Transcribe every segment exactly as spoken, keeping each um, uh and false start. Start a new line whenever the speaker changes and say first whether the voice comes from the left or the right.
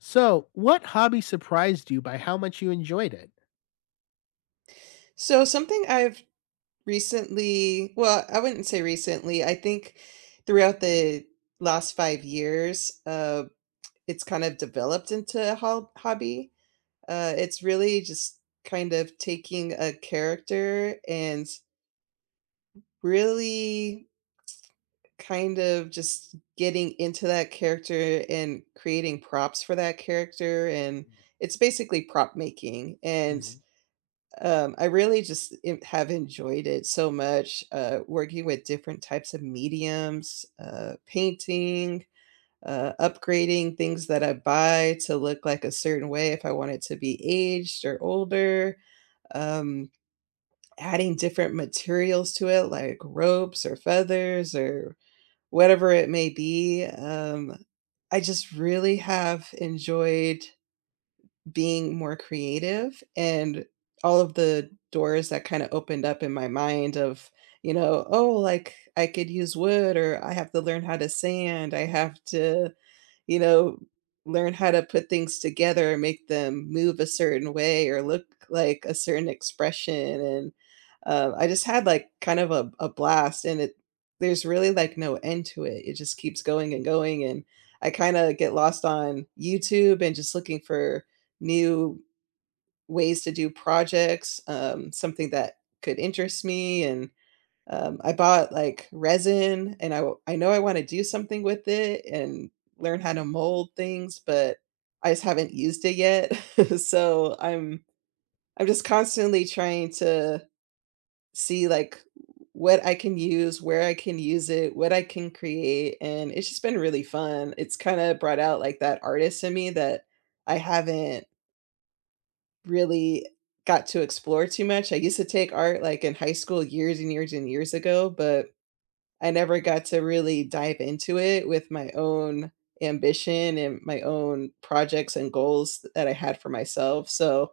left: So, what hobby surprised you by how much you enjoyed it?
right: So something I've recently, well, I wouldn't say recently. I think throughout the last five years, uh, it's kind of developed into a ho- hobby. Uh, it's really just kind of taking a character and really kind of just getting into that character and creating props for that character. And it's basically prop making. And Um, I really just en have enjoyed it so much, uh, working with different types of mediums, uh, painting, uh, upgrading things that I buy to look like a certain way if I want it to be aged or older, um, adding different materials to it like ropes or feathers or whatever it may be, um, I just really have enjoyed being more creative and all of the doors that kind of opened up in my mind of, you know, oh, like I could use wood or I have to learn how to sand. I have to you know, learn how to put things together and make them move a certain way or look like a certain expression. And uh, I just had like kind of a, a blast, and it there's really like no end to it. It just keeps going and going, and I kind of get lost on YouTube and just looking for new ways to do projects, um, something that could interest me and um, I bought, like, resin, and I w I know I wanna do something with it and learn how to mold things, but I just haven't used it yet. So, I'm I'm just constantly trying to see, like, what I can use, where I can use it, what I can create, and it's just been really fun. It's kinda brought out, like, that artist in me that I haven't really got to explore too much. I used to take art, like, in high school years and years and years ago, but I never got to really dive into it with my own ambition and my own projects and goals that I had for myself. So,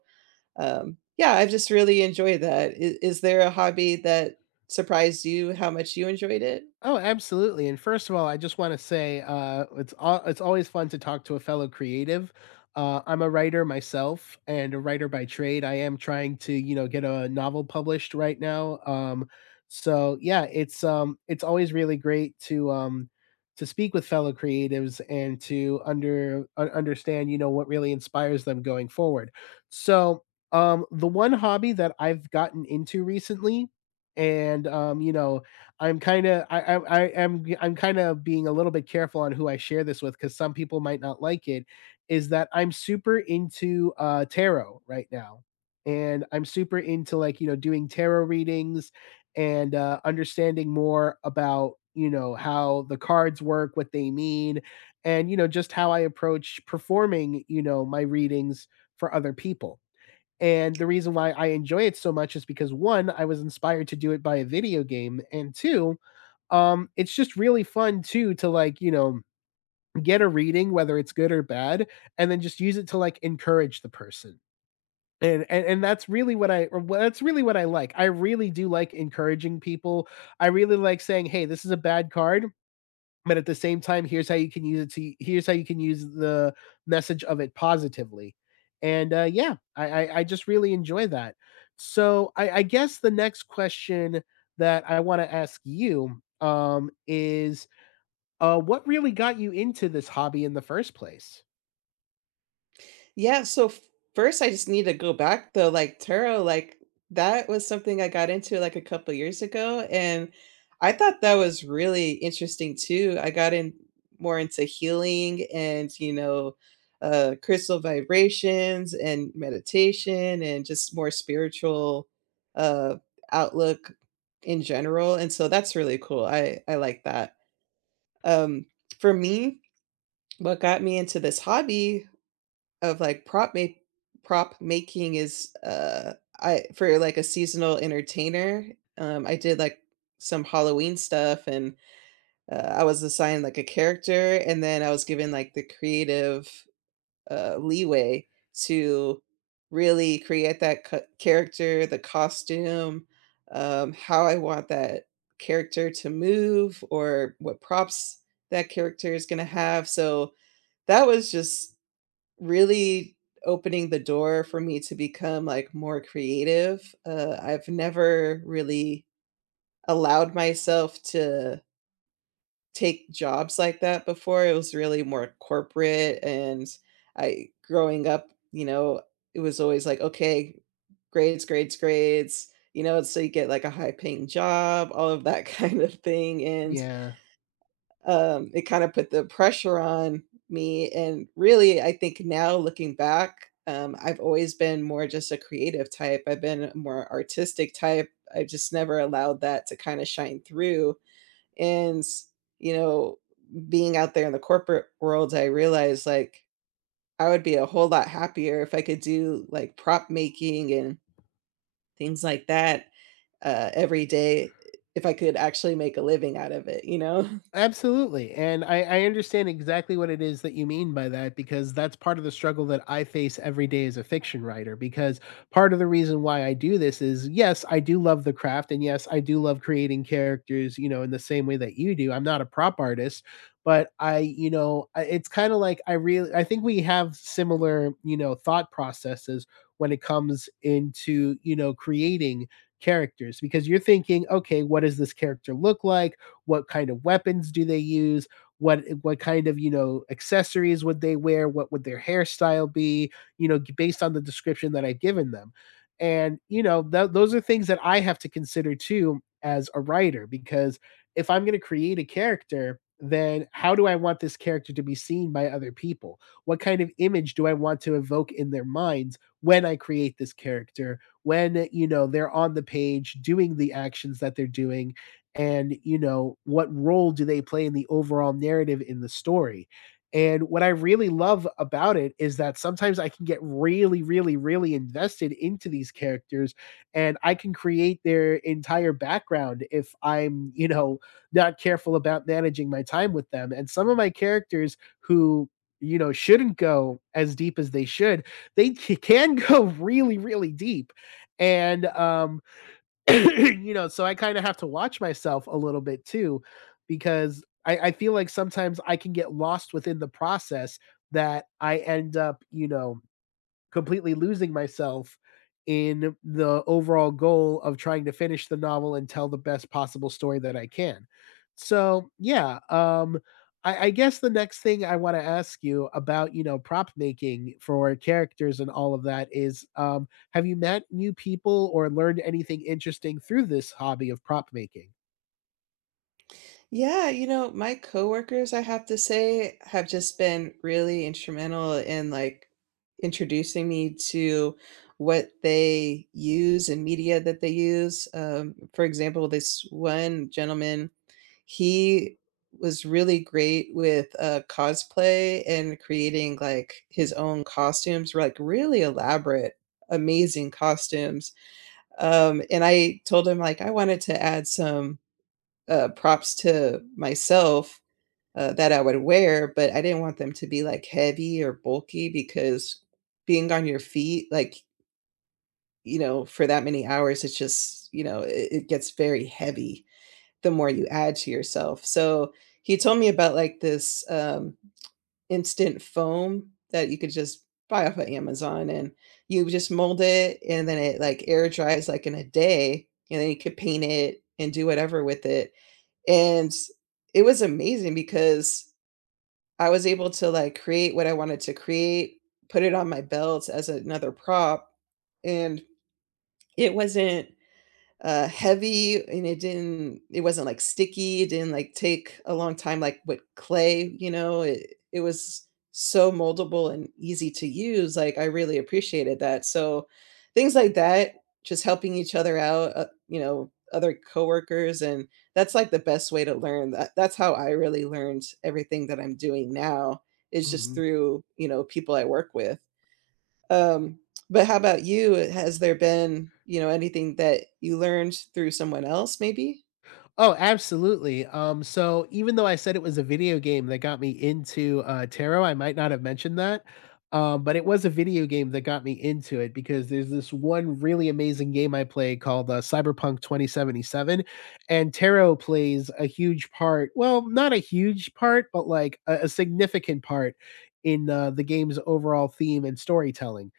right: um, yeah, I've just really enjoyed that. Is, is there a hobby that surprised you how much you enjoyed it?
left: Oh, absolutely. And first of all, I just want to say uh, it's all, it's always fun to talk to a fellow creative. Uh, I'm a writer myself and a writer by trade. I am trying to, you know, get a novel published right now. Um, so yeah, it's um, it's always really great to um, to speak with fellow creatives and to under un- understand, you know, what really inspires them going forward. So um, the one hobby that I've gotten into recently, and um, you know, I'm kind of I, I I am I'm kind of being a little bit careful on who I share this with because some people might not like it. Is that I'm super into uh, tarot right now, and I'm super into like you know doing tarot readings and uh, understanding more about you know how the cards work, what they mean, and you know just how I approach performing you know my readings for other people. And the reason why I enjoy it so much is because one, I was inspired to do it by a video game, and two, um, it's just really fun too to like, you know, get a reading, whether it's good or bad, and then just use it to like encourage the person. And, and and that's really what I or what- that's really what I like. I really do like encouraging people. I really like saying, "Hey, this is a bad card, but at the same time, here's how you can use it to here's how you can use the message of it positively." And uh, yeah, I, I i just really enjoy that. So i i guess the next question that I want to ask you um is uh what really got you into this hobby in the first place?
right: Yeah, so f first I just need to go back though, like tarot, like that was something I got into like a couple years ago, and I thought that was really interesting too. I got in More into healing and, you know, uh, crystal vibrations and meditation and just more spiritual uh, outlook in general. And so that's really cool. I I like that. Um, for me, what got me into this hobby of, like, prop ma prop making is, uh, I for, like, a seasonal entertainer, um, I did, like, some Halloween stuff, and, uh, I was assigned, like, a character, and then I was given, like, the creative, uh, leeway to really create that c character, the costume, um, how I want that character to move or what props that character is gonna have, so that was just really opening the door for me to become, like, more creative. Uh, I've never really allowed myself to take jobs like that before. It was really more corporate, and I growing up, you know, it was always like, "Okay, grades, grades, grades," you know, so you get, like, a high-paying job, all of that kind of thing, and
left: Yeah.
right: um, it kind of put the pressure on me, and really, I think now looking back, um, I've always been more just a creative type. I've been a more artistic type. I've just never allowed that to kind of shine through. And, you know, being out there in the corporate world, I realized like I would be a whole lot happier if I could do like prop making and things like that uh, every day if I could actually make a living out of it, you know?
left: Absolutely. And I, I understand exactly what it is that you mean by that, because that's part of the struggle that I face every day as a fiction writer. Because part of the reason why I do this is yes, I do love the craft. And yes, I do love creating characters, you know, in the same way that you do. I'm not a prop artist, but I, you know, I- it's kind of like I really, I think we have similar, you know, thought processes when it comes into, you know, creating characters, because you're thinking, okay, what does this character look like? What kind of weapons do they use? What eh, what kind of you know accessories would they wear? What would their hairstyle be, you know based on the description that I've given them? And you know th- those are things that I have to consider too as a writer, because if I'm going to create a character, then how do I want this character to be seen by other people? What kind of image do I want to evoke in their minds when I create this character, when eh, you know they're on the page doing the actions that they're doing? And you know what role do they play in the overall narrative, in the story? And what I really love about it is that sometimes I can get really, really, really invested into these characters, and I can create their entire background if I'm, you know not careful about managing my time with them. And some of my characters who, you know shouldn't go as deep as they should, they c- can go really, really deep. And um you know, so I kind of have to watch myself a little bit too, because I, I feel like sometimes I can get lost within the process, that I end up, you know, completely losing myself in the overall goal of trying to finish the novel and tell the best possible story that I can. So yeah, um, I, I guess the next thing I want to ask you about, you know, prop making for characters and all of that is, um, have you met new people or learned anything interesting through this hobby of prop making?
right: Yeah, you know, my coworkers, I have to say, have just been really instrumental in like introducing me to what they use and media that they use. Um, for example, this one gentleman, he was really great with uh, cosplay and creating like his own costumes, like really elaborate, amazing costumes. Um, and I told him like I wanted to add some uh, props to myself uh, that I would wear, but I didn't want them to be like heavy or bulky because being on your feet, like, you know, for that many hours, it's just, you know, it, it gets very heavy the more you add to yourself. So he told me about like this um, instant foam that you could just buy off of Amazon and you just mold it and then it like air dries like in a day and then you could paint it and do whatever with it and it was amazing because I was able to, like, create what I wanted to create, put it on my belt as another prop, and it wasn't uh, heavy and it didn't it wasn't like sticky, it didn't like take a long time like with clay, you know, it, it was so moldable and easy to use, like I really appreciated that. So things like that, just helping each other out, uh, you know, other coworkers, and that's like the best way to learn. That that's how I really learned everything that I'm doing now, is just through, you know, people I work with. um, but how about you? Has there been, you know, anything that you learned through someone else maybe?
left: Oh, absolutely. Um, so even though I said it was a video game that got me into uh, tarot, I might not have mentioned that, um, but it was a video game that got me into it, because there's this one really amazing game I play called uh, Cyberpunk twenty seventy-seven, and tarot plays a huge part. Well, not a huge part, but like a, a significant part in uh, the game's overall theme and storytelling.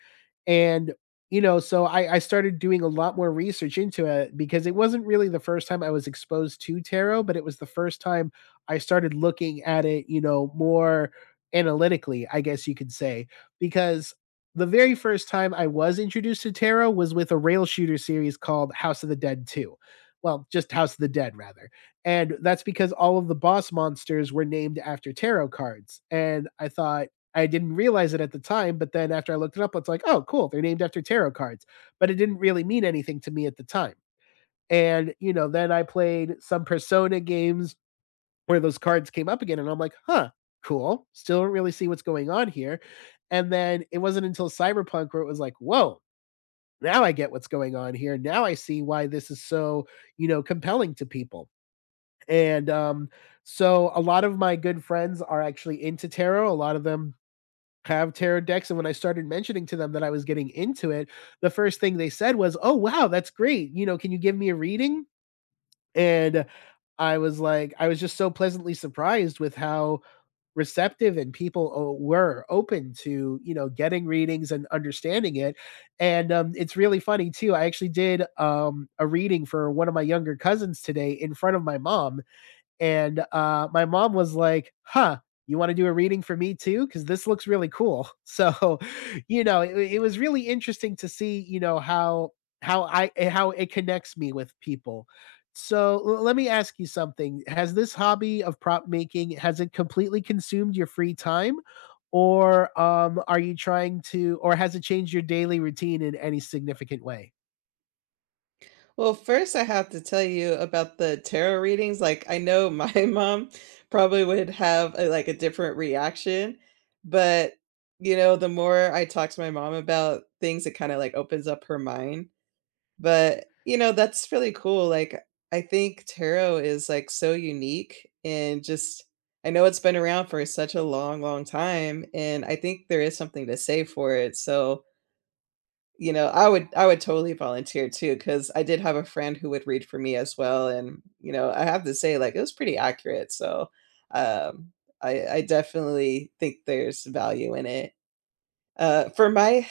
left: And, you know, so I I started doing a lot more research into it, because it wasn't really the first time I was exposed to tarot, but it was the first time I started looking at it, you know, more analytically, I guess you could say, because the very first time I was introduced to tarot was with a rail shooter series called House of the Dead two. Well, just House of the Dead, rather. And that's because all of the boss monsters were named after tarot cards. And I thought, I didn't realize it at the time, but then after I looked it up, it's like, oh, cool, they're named after tarot cards. But it didn't really mean anything to me at the time. And, you know, then I played some Persona games where those cards came up again, and I'm like, huh, cool. Still don't really see what's going on here. And then it wasn't until Cyberpunk where it was like, whoa, now I get what's going on here. Now I see why this is so, you know, compelling to people. And um, so a lot of my good friends are actually into tarot. A lot of them have tarot decks. And when I started mentioning to them that I was getting into it, the first thing they said was, "Oh, wow, that's great. You know, can you give me a reading?" And I was like, I was just so pleasantly surprised with how receptive and people o- were open to, you know, getting readings and understanding it. And um, it's really funny too. I actually did um, a reading for one of my younger cousins today in front of my mom, and uh, my mom was like, huh, you want to do a reading for me too? Because this looks really cool. So, you know, it, it was really interesting to see, you know, how how I eh, how it connects me with people. So l- let me ask you something. Has this hobby of prop making, has it completely consumed your free time, or um are you trying to or has it changed your daily routine in any significant way?
right: Well, first I have to tell you about the tarot readings. Like I know my mom probably would have a, like a different reaction, but you know, the more I talk to my mom about things, it kind of like opens up her mind. But, you know, that's really cool, like, I think tarot is, like, so unique and just I know it's been around for such a long, long time, and I think there is something to say for it, so, you know, I would I would totally volunteer too because I did have a friend who would read for me as well, and, you know, I have to say, like, it was pretty accurate, so, um, I I definitely think there's value in it. Uh, for my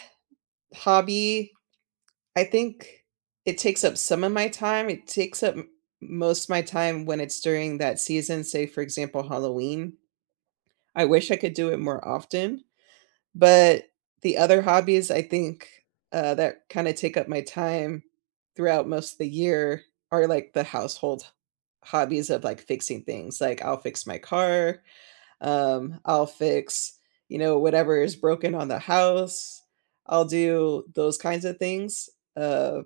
right: hobby I think it takes up some of my time. It takes up m most of my time when it's during that season, say, for example, Halloween. I wish I could do it more often, but the other hobbies, I think, uh, that kinda take up my time throughout most of the year are, like, the household hobbies of, like, fixing things, like, I'll fix my car, um, I'll fix, you know, whatever is broken on the house. I'll do those kinds of things, uh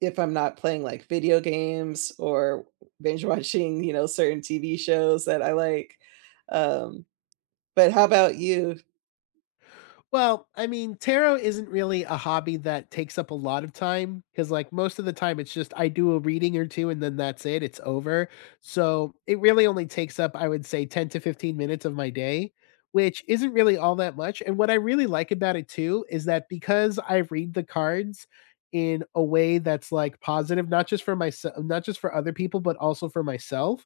right: if I'm not playing, like, video games or binge watching, you know, certain T V shows that I like, um, but how about you?
left: Well, I mean, tarot isn't really a hobby that takes up a lot of time, because, like, most of the time it's just I do a reading or two and then that's it, it's over. So it really only takes up, I would say, ten to fifteen minutes of my day, which isn't really all that much. And what I really like about it too is that because I read the cards in a way that's like positive, not just for myself, not just for other people, but also for myself,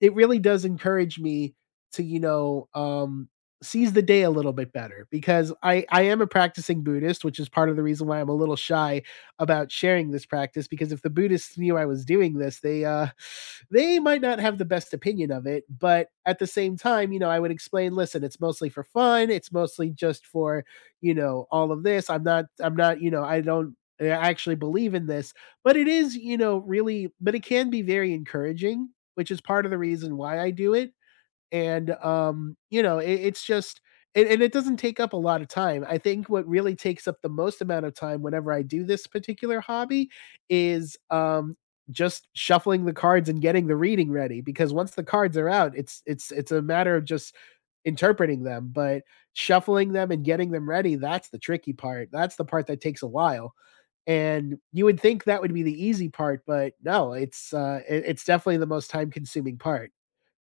left: it really does encourage me to, you know, um, sees the day a little bit better, because I I am a practicing Buddhist, which is part of the reason why I'm a little shy about sharing this practice, because if the Buddhists knew I was doing this, they uh they might not have the best opinion of it. But at the same time, you know, I would explain, listen, it's mostly for fun, it's mostly just for, you know, all of this. I'm not I'm not, you know, I don't I actually believe in this, but it is, you know, really, but it can be very encouraging, which is part of the reason why I do it. And um, you know, it, it's just. And, and it doesn't take up a lot of time. I think what really takes up the most amount of time whenever I do this particular hobby is um just shuffling the cards and getting the reading ready, because once the cards are out, it's it's it's a matter of just interpreting them. But shuffling them and getting them ready, that's the tricky part. That's the part that takes a while. And you would think that would be the easy part, but no, it's uh it, it's definitely the most time consuming part.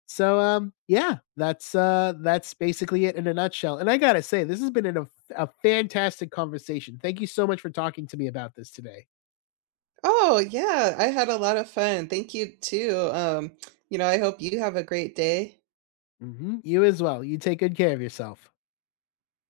left: So um yeah, that's uh that's basically it in a nutshell. And I got to say, this has been an, a, a fantastic conversation. Thank you so much for talking to me about this today.
right: Oh, yeah, I had a lot of fun, thank you too, um, you know, I hope you have a great day.
left: hmm You as well. You take good care of yourself.